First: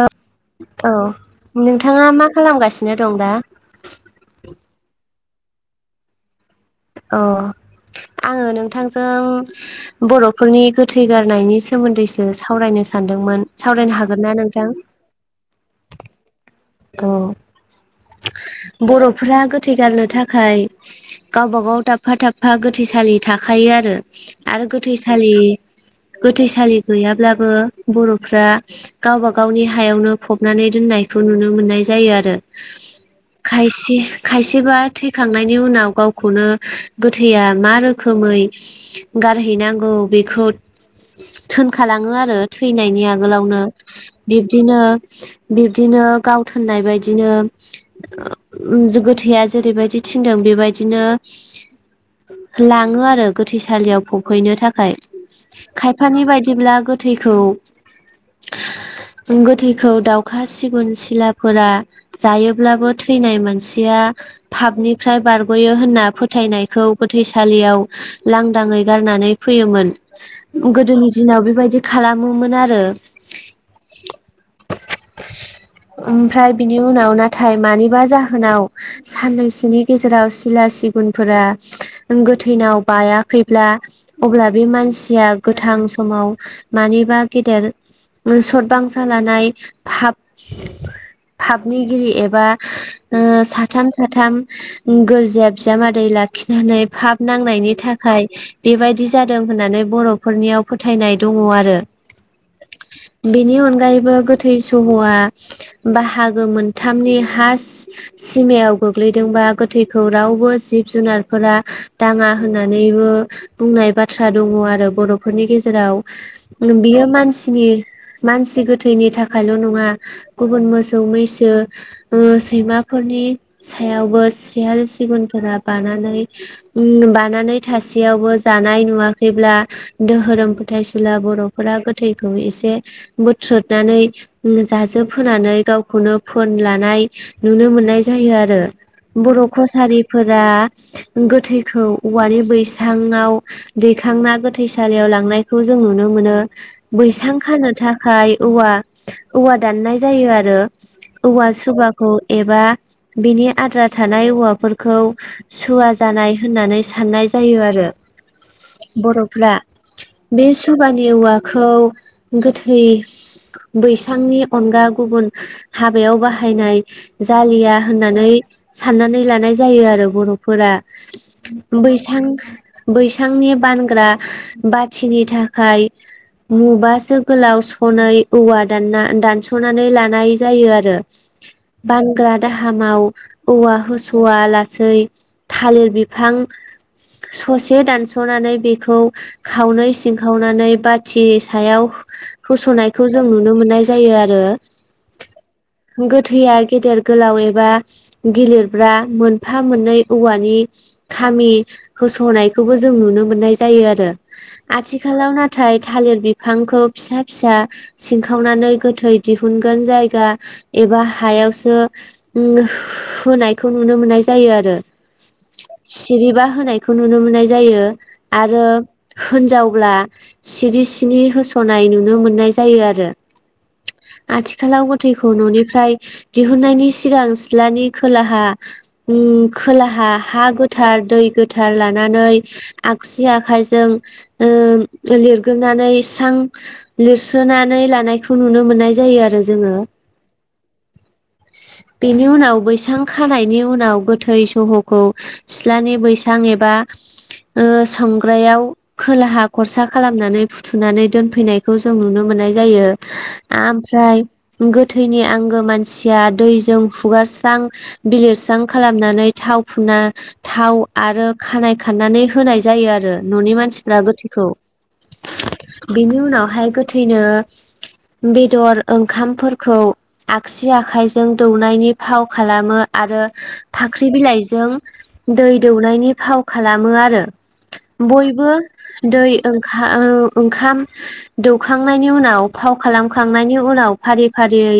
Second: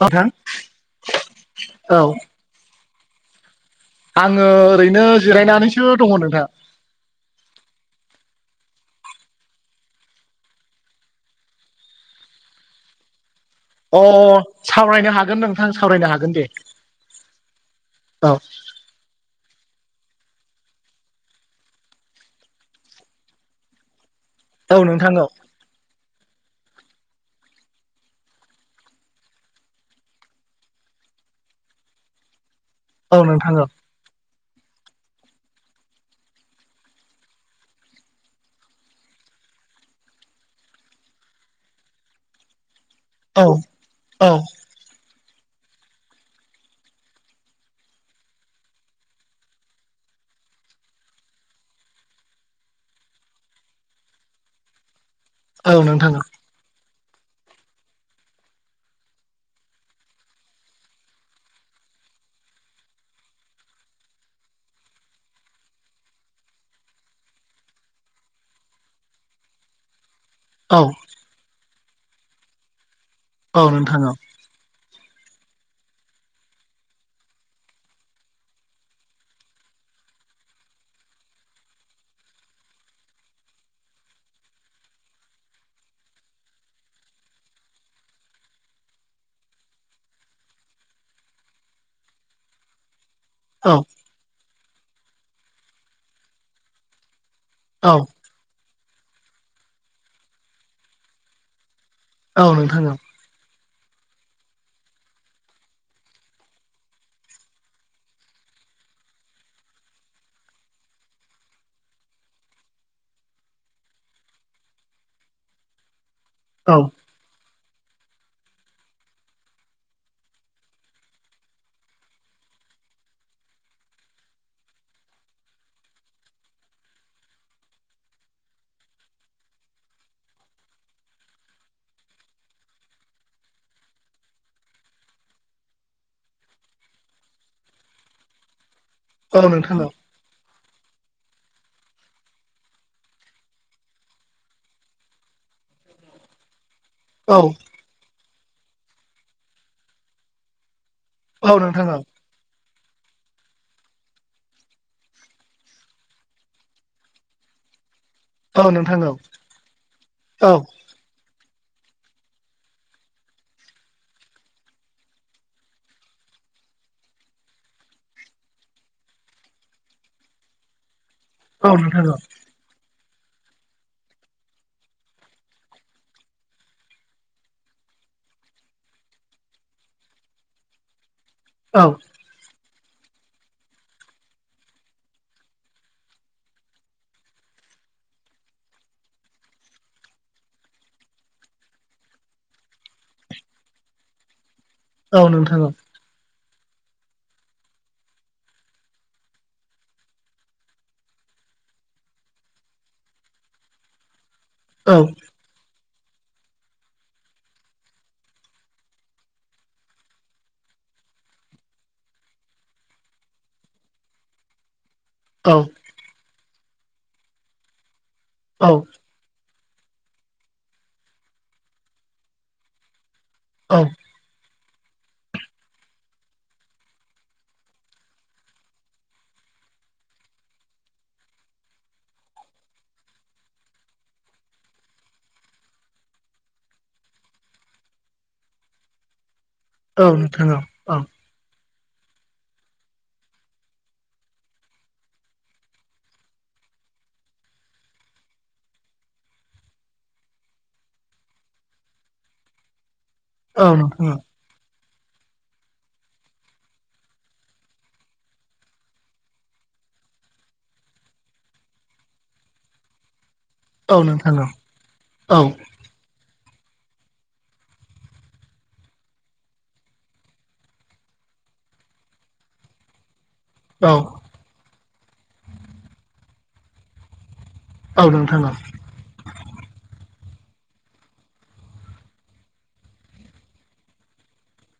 ओ नोंथां औ औ नोंथाङा मा खालामगासिनो दं दा? आङो ओरैनो जिरायनानैसो दङ नोंथां अ आङो नोंथांजों बर'फोरनि गोथै गारनायनि सोमोन्दैसो सावरायनो सानदोंमोन। सावरायनो अ हागोन ना नोंथां? सावरायनो हागोन नोंथां सावरायनो हागोन दे। औ अ बर'फोरा गोथै गारनो थाखाय गावबा गाव दाबफा-दाबफा गोथैसालि थाखायो आरो आरो औ नोंथां औ गोथैसालि गोथैसालि गैयाब्लाबो बर'फ्रा गावबा गावनि हायावनो फबनानै दोननायखौ नुनो मोननाय जायो आरो औ नोंथां औ खायसे खायसेबा थैखांनायनि उनाव गावखौनो गोथैया मा रोखोमै गारहैनांगौ बेखौ थोनखालाङो आरो थैनायनि आगोल औ आगोलावनो औ बिबदिनो बिब्दिनो गाव थोननाय बायदिनो गोथैया जेरैबायदि थिनदों बेबायदिनो लाङो आरो गोथैसालियाव फबहैनो थाखाय औ नोंथां खायफानि बायदि ब्ला गोथैखौ- गोथैखौ दाउखा सिगुन सिलाफोरा जायोब्लाबो थैनाय मानसिया पापनिफ्राय बारग'यो होनना फोथायनायखौ गोथैसालियाव लांदाङै गारनानै फैयोमोन। औ गोदोनि दिनाव बेबायदि खालामोमोन आरो औ नोंथां औ ओमफ्राय बिनि उनाव नाथाय मानिबा जाहोनाव साननैसोनि गेजेराव सिला सिगुनफोरा गोथैनाव बायाखैब्ला अब्ला बे मानसिया गोथां समाव मानिबा गेदेर सद बांसा लानाय फाब फाबनिगिरि एबा औ साथाम साथाम गोरजिया बिजामादै लाखिनानै फाब नांनायनि औ थाखाय बेबायदि जादों होननानै बर'फोरनियाव फोथायनाय दङ आरो औ नोंथां औ बेनि अनगायैबो गोथै सह'आ बाहागो मोनथामनि हा सिमायाव गोग्लैदोंबा गोथैखौ रावबो जिब-जुनारफोरा दाङा होननानैबो बुंनाय बाथ्रा दङ आरो बर'फोरनि गेजेराव औ नोंथां औ बियो मानसिनि मानसि गोथैनि थाखायल' नङा गुबुन मोसौ, मैसो सैमाफोरनि सायावबो सियाल सिगुनफोरा बानानै बानानै थासेयावबो जानाय नुवाखैब्ला दोहोरोम फोथायसुला बर'फोरा गोथैखौ एसे बोथ्रोदनानै जाजोब होनानै गावखौनो फोन लानाय नुनो मोननाय जायो आरो। बर' औ नोंथां औ नोंथां कसारिफोरा गोथैखौ औवानि बैसाङाव। दैखांना गोथैसालियाव लांनायखौ जों नुनो मोनो। औ बैसां खानो थाखाय औवा-औवा दाननाय जायो आरो औवा औ नोंथां औ सुबाखौ एबा बिनि आद्रा थानाय औवाफोरखौ सुवा जानाय होननानै साननाय जायो आरो। औ नोंथां बर'फ्रा बे औ सु सुबानि औवाखौ गोथै बैसांनि अनगा गुबुन हाबायाव बाहायनाय जालिया होननानै साननानै लानाय जायो आरो बर'फोरा बैसां बैसांनि बानग्रा बाथिनि थाखाय मुबासो गोलाव सनै औवा दानना दानस' सनानै लानाय जायो आरो औ बानग्रा दाहामाव औवा होस'वा लासै थालिर बिफां ससे दानस'नानै बेखौ खावनै सिंखावनानै बाथि सायाव होस'नायखौ जों नुनो मोननाय जायो आ रो औ नोंथां औ गोथैया गेदेर गोलाव एबा गेलिरब्रा मोनफा मोननै औवानि खामि होस'नायखौबो जों नुनो मोननाय जायो आरो औ आथिखालाव नाथाय थालिर बिफांखौ फिसा फिसा सिनखावनानै गोथै दिहुनगोन जायगा एबा हायावसो ओम होनायखौ नुनो मोननाय जायो आरो औ। सिरिबा होनायखौ नुनो मोननाय जायो आरो होनजावब्ला सिरि सिनि होस'नाय नुनो मोननाय जायो आरो। औ। आथिखालाव गोथैखौ न'निफ्राय दिहुननायनि सिगां सिथ्लानि खोलाहा ओम खोलाहा हा गोथार दै गोथार लानानै आगसि आखाइजों ओ लिरगोननानै सां लिरसोनानै लानायखौ नुनो मोननाय जायो आरो जोङो। औ नोंथां औ औ। बेनि उनाव बैसां खानायनि उनाव गोथै सहखौ सिथ्लानि बैसां एबा ओ संग्रायाव खोलाहा खरसा खालामनानै फुथुनानै दोनफैनायखौ जों नुनो मोननाय जायो। ओमफ्राय गोथैनि आंगो मानसिया दैजों हुगारस्रां बिलिरस्रां खालामनानै थाव फुना थाव आरो खानाइ खाननानै होनाय जायो आरो न'नि मानसि ग्रा गोथैखौ बेनि उनावहाय गोथैनो बेदर ओंखामफोरखौ आगसि आखाइजों दौनायनि फाव खालामो आरो फाख्रि बिलाइजों दै दौनायनि फाव खालामो आरो औ बयबो दै ओंखा ओंखाम दौखांनायनि उनाव फाव खालामखांनायनि उनाव फारि फारियै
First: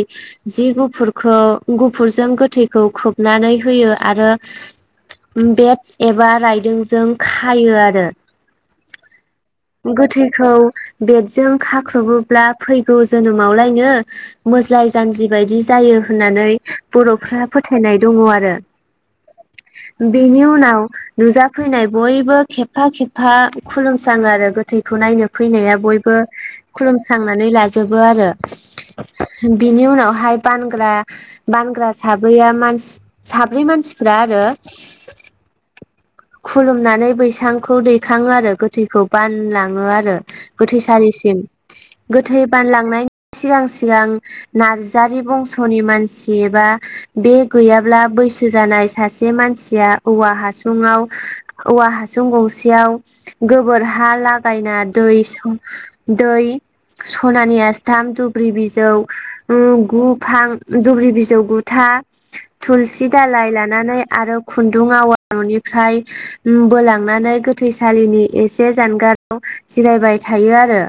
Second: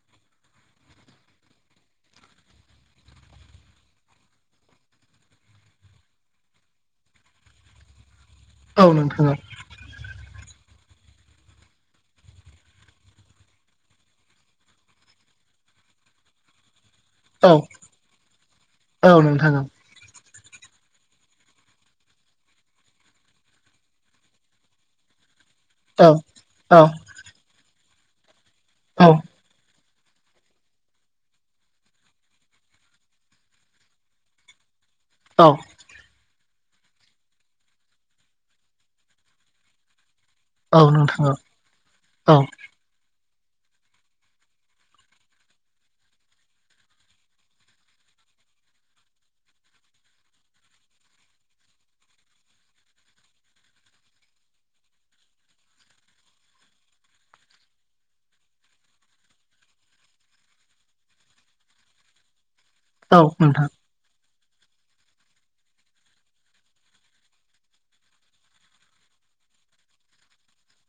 जि गुफुरखौ गुफुरजों गोथैखौ खोबनानै होयो आरो। बेट एबा राइदोंजों खायो आरो औ नोंथा औ गोथैखौ बेडजों खाख्रबोब्ला फैगौ जोनोमावलायनो मोज्लाय जानज्रि बायदि जायो होननानै बर' फ्रा औ फोथायनाय दङ' आरो औ नोंथां बेनि उनाव नुजाफैनाय बयबो खेबफा खेबफा खुलुमस्राङो आरो गोथैखौ नायनो फैनायाबो औ बयबो औ खुलुम्रांनानै लाजोबो आरो औ बिनि उनावहाय बानग्रा बानग्रा साब्रैया मानस साब्रै मानसिफोरा आरो औ खुलुमनानै बैसांखौ दैखाङो आरो गोथैखौ बानलाङो आरो औ नोंथां गोथैसालिसिम औ गोथै बानलांनायनि सिगां सिगां नार्जारि बंस'नि मानसि एबा बे गैयाब्ला बैसो जानाय सासे मानसिया औवा हासुुंआव औवा हासुं गंसेयाव गोबोर हा लागायना दै दैै सनानि आस्थाम दुब्रि बिजौ गुफां दुब्रि बिजौ गुथा थुलुसि औ दालाय नोंथां लानानै आरो खुन्दुं आवा न'निफ्राय बोलांनानै गोथैसालिनि एसे जानगाराव जिरायबाय थायो आरो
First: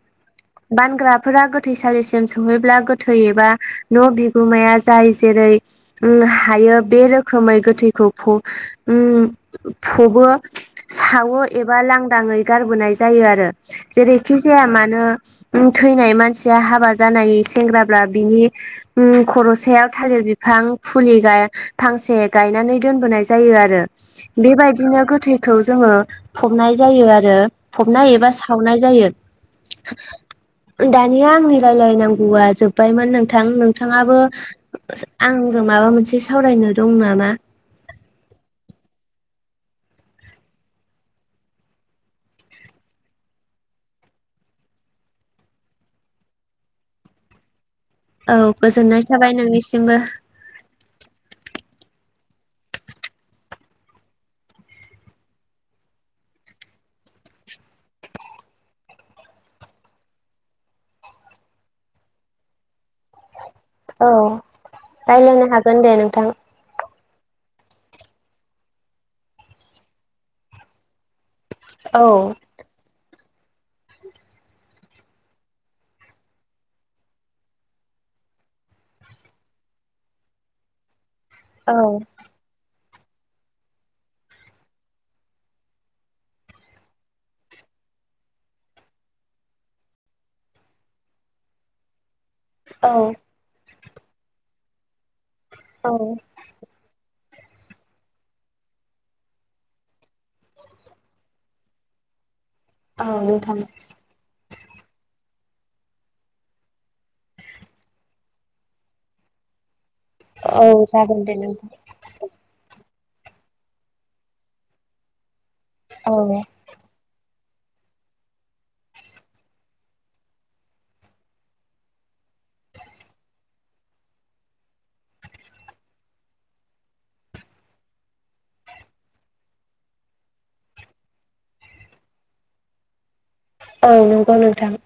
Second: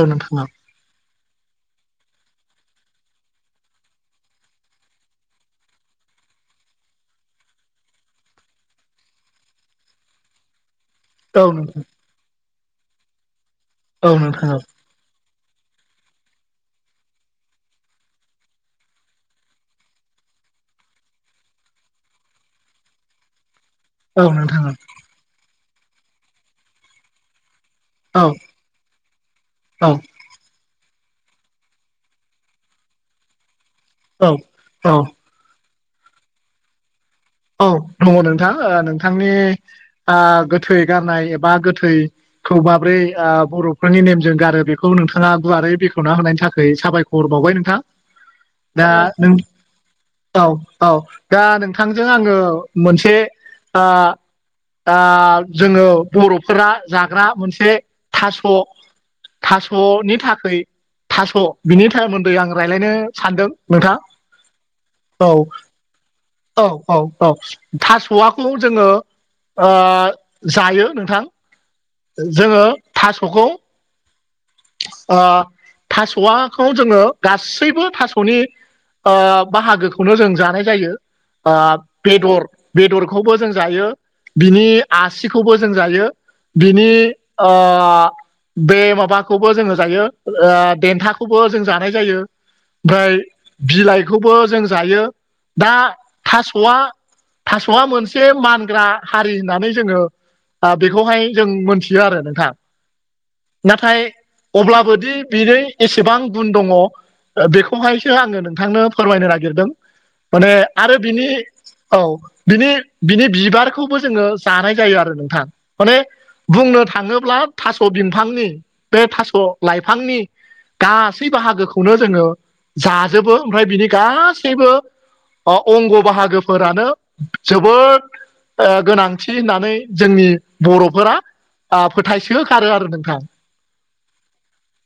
औ नोंथां औ। बानग्राफोरा गोथैसालिसिम सहैब्ला गोथै एबा न' बिगोमाया जाय जेरै हायो बे रोखोमै गोथैखौ उम फबो। सावो औ नोंथां एबा लांदाङै गारबोनाय जायो आरो औ जेरैखि नोंथां जाया मा थैनाय मानसिया हाबा जानाय सेंग्राब्ला बिनि खर'सायाव थालिर बिफां फुलि गाय फांसे गायनानै दोनबोनाय जायो आरो। औ नोंथां बेबायदिनो गोथैखौ जोङो फबनाय जायो आरो। औ फबनाय एबा सावनाय जायो। औ दानिया आंनि रायलायनांगौआ जोबबायमोन नोंथां। नोंथाङाबो औ आंजों माबा मोनसे सावरायनो दं नामा? औ दङ नोंथां नोंथांनि गोथै गारनाय एबा गोथै खौ माब्रै बर'फोरनि नेमजों गारो बेखौ नोंथाङा गुवारै बेखेवना होनायनि थाखाय साबायखर। हरबावबाय नोंथां। औ दा गोजोननाय नों थाबाय नोंनिसिमबो। औ औ दा नोंथांजों आङो मोनसे ओ ओ जोङो बर'फोरा जाग्रा मोनसे थास' थास'नि थाखाय थास' बिनि सोमोन्दै आं रायज्लायनो सानदों। नोंथां औ। होनदो नोंथां। औ औ औ थास'वाखौ जोङो जायो नोंथां। औ जोङो थास'खौ थास'वआखौ जोङो गासैबो थास'नि ओ बाहागोखौनो जों जानाय जायो। औ बेदर बेदरखौबो जों जायो बिनि आसिखौबो जों जायो। बिनि ओ बे माबाखौबो जोङो जायो देन्थाखौबो जों जानाय जायो। ओमफ्राय औ बिलाइखौबो जों जायो दा थास'आ थास'आ मोनसे मानग्रा हारि होननानै जोङो बेखौहाय जों मोनथियो आरो नोंथां औ नोंथां नाथाय। अब्लाबोदि बिनो एसेबां गुन दङ बेखौहायसो आङो नोंथांनो फोरमायनो नागिरदों माने औ आरो जागोन बिनि दे नोंथां औ बिनि बिनि बिबारखौबो जोङो जानाय जायो आरो नोंथां। माने औ बुंनो थाङोब्ला थास' बिफांनि बे थास' लाइफांनि गासै बाहागोखौनो जोङो जाजोबो ओमफ्राय बिनि गासैबो अंग बाहागोफोरानो जोबोद ओ गोनांथि होननानै जोंनि बर'फोरा ओ फोथायसो गारो आरो नोंथां। औ नंगौ नोंथां।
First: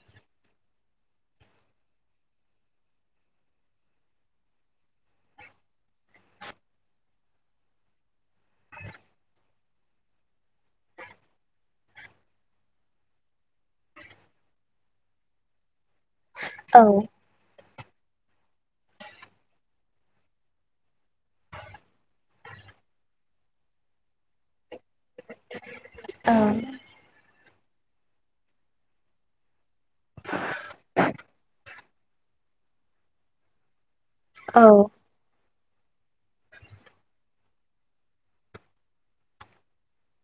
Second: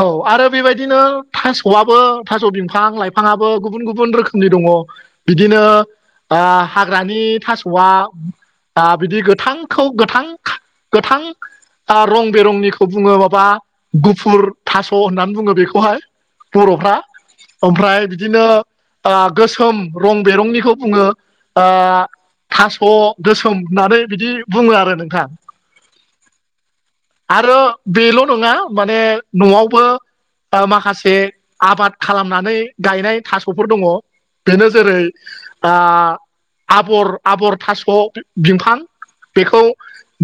औ आरो बेबायदिनो थास'आबो थास' बिफां लाइफाङाबो गुबुन गुबुन रोखोमनि दङ। बिदिनो ओ हाग्रानि थास'आ बिदि गोथां खौ गोथां गोथां रं बेरंनिखौ बुङो माबा गुफुर थास' होननानै बुङो बेखौहाय। औ बर'फ्रा ओमफ्राय बिदिनो ओ गो सोम रं बेरंनिखौ बुङो ओ थास' गोसोम होननानै बिदि बुङो आरो नोंथां ं आरो बेल' नङा माने न'आवबो ओ माखासे आबाद खालामनानै गायनाय थास'फोर दङ औ बेनो जेरै ओ आबर आबर थास' बिफां बेखौ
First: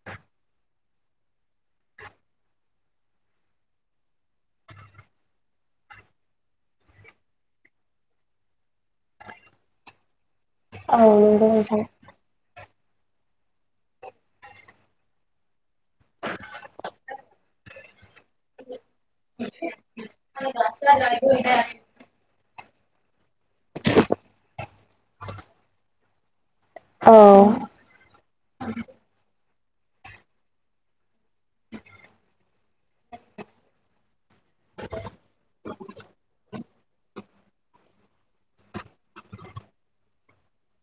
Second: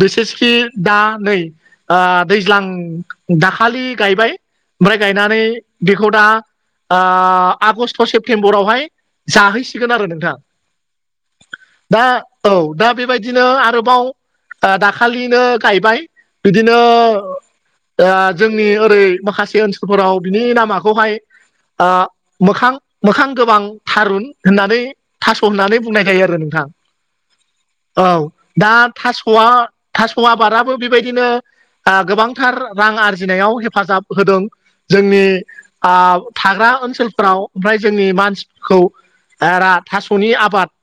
बिसेसखि दा नै ओ दैज्लां दाखालि गायबाय ओमफ्राय गायनानै बेखौ दा ओ आगष्ट सेप्तेम्बरावहाय जाहैसिगोन आरो नोंथां औ नंगौ नोंथां दा औ दा बेबायदिनो आरोबाव दाखालिनो गायबाय बिदिनो ओ जोंनि ओरै माखासे ओनसोलफोराव बिनि नामाखौहाय मोखां मोखां गोबां थारुन होननानै थास' होननानै बुंनाय जायो आरो नोंथां औ औ दा थास'आ थास' आबादाबो बेबायदिनो ओ गोबांथार रां आरजिनायाव हेफाजाब होदों जोंनि ओ थाग्रा ओनसोलफ्राव ओमफ्राय जोंनि मानसिफोरखौ ओरा थास'नि आबाद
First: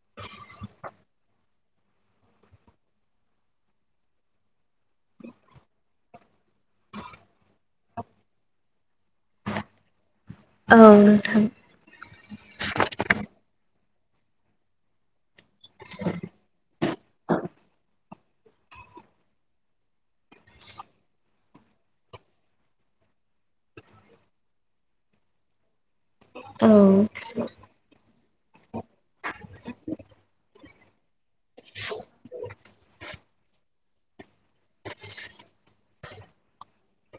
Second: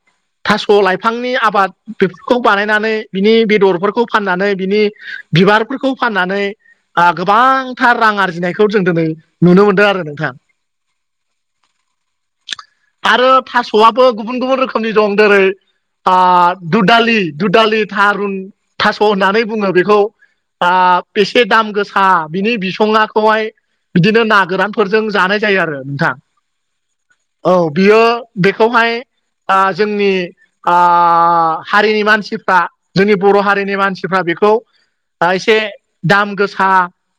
थास' लाइफांनि आबाद बेफोरखौ बानायनानै बिनि बेदरफोरखौ फाननानै बिनि बिबारफोरखौ फाननानै ओ गोबांथार रां आरजिनायखौ जों दिनै नुनो मोनदों आरो नोंथां औ नोंथां आरो थास'आबो गुबुन गुबुन रोखोमनि दं जेरै ओ दुदालि दुदालि थारुन थास' होननानै बुङो बेखौ ओ बेसे दाम गोसा बिनि बिसङाखौहाय बिदिनो ना गोरानफोरजों जानाय जायो आरो नोंथां औ औ बियो बेखौहाय आं जोंनि आ हारिनि मानसिफ्रा जोंनि बर' हारिनि मानसिफ्रा बेखौ आ एसे दाम गोसा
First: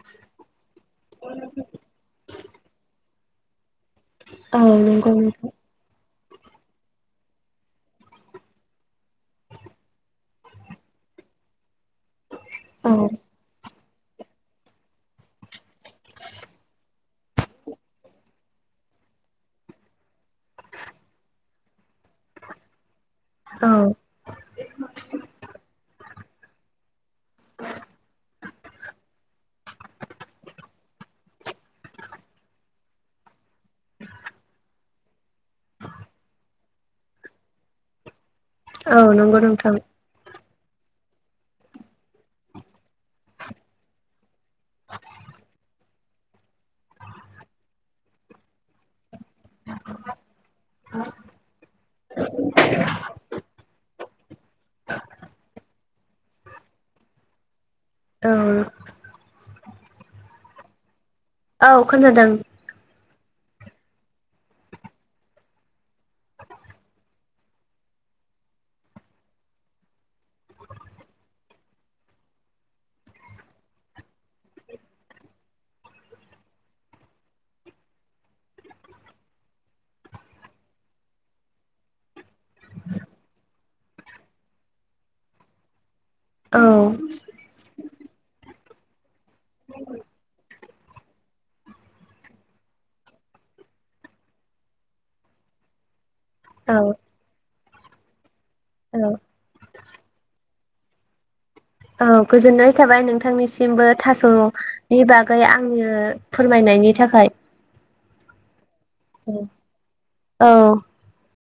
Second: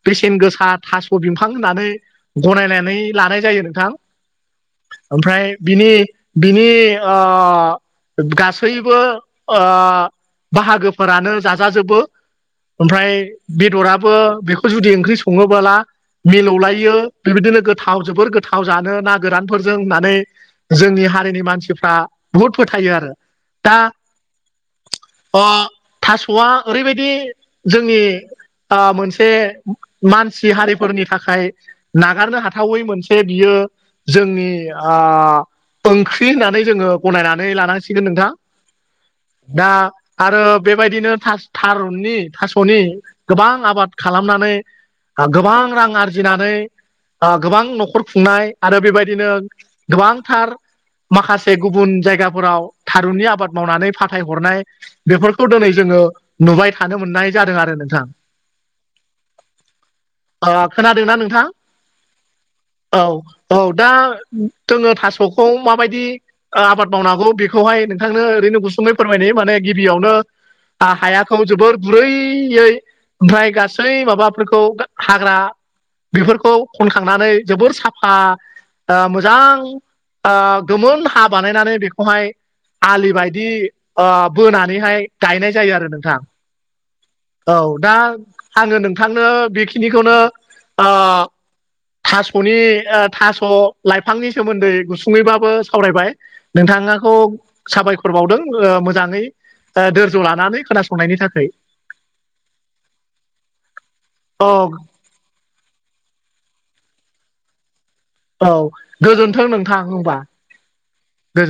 बेसेन गोसा थास' बिफां होननानै गनायनानै लानाय जायो नोंथां औ नंगौ ओमफ्राय नोंथां बिनि बिनि ओ गासैबो ओ बाहागोफोरानो जाजाजोबो औ ओमफ्राय बेदराबो बेखौ जुदि ओंख्रि सङोबोला मिलौलायो बेबायदिनो गोथाव जोबोर गोथाव जानो ना गोरानफोरजों होननानै जोंनि हारिनि मानसिफ्रा बुहुद फोथायो आरो औ ओ थास'आ ओरैबायदि जोंनि ओ मोनसे मानसि हारिफोरनि थाखाय नागारनो हाथावै मोनसे बियो जोंनि ओ ओंख्रि होननानै जोङो गनायनानै लानांसिगोन नोंथां। औ नंगौ दा नोंथां आरो बेबायदिनो थारुननि थास'नि गोबां आबाद खालामनानै गोबां रां आरजिनानै आ गोबां न'खर खुंनाय आरो बेबायदिनो गोबांथार माखासे गुबुन जायगाफोराव थारुननि आबाद मावनानै फाथायहरनाय बेफोरखौ दिनै जोङो नुबाय थानो मोननाय जादों आरो नोंथां औ ओ खोनादोंना नोंथां? औ खोनादों। औ औ दा जोङो थास'खौ माबायदि आबाद मावनांगौ बेखौहाय नोंथांनो ओरैनो गुसुमङै फोरमायनाय माने गिबियावनो हायाखौ जोबोर ब्रैयै ओमफ्राय गासै माबाफोरखौ हाग्रा बेफोरखौ खनखांनानै जोबोर साफा ओ मोजां ओ गोमोन हा बानायनानै बेखौहाय आलि बायदि ओ बोनानैहाय गायनाय जायो आरो नोंथां। औ औ दा आङो नोंथांनो बेखिनिखौनो ओ थास'नि ओ थास' लाइफांनि सोमोन्दै गुसुङैबाबो सावरायबाय। औ नोंथाङाखौ साबायखरबावदों औ मोजाङै दोरज' लानानै खोनासंनायनि थाखाय। औ गोजोननाय थाबाय नोंथांनिसिमबो औ थास'नि बाग ओमफ्राय आङो फोरमायनायनि थाखाय। औ गोजोन्थों नोंथां होनबा ‌। औ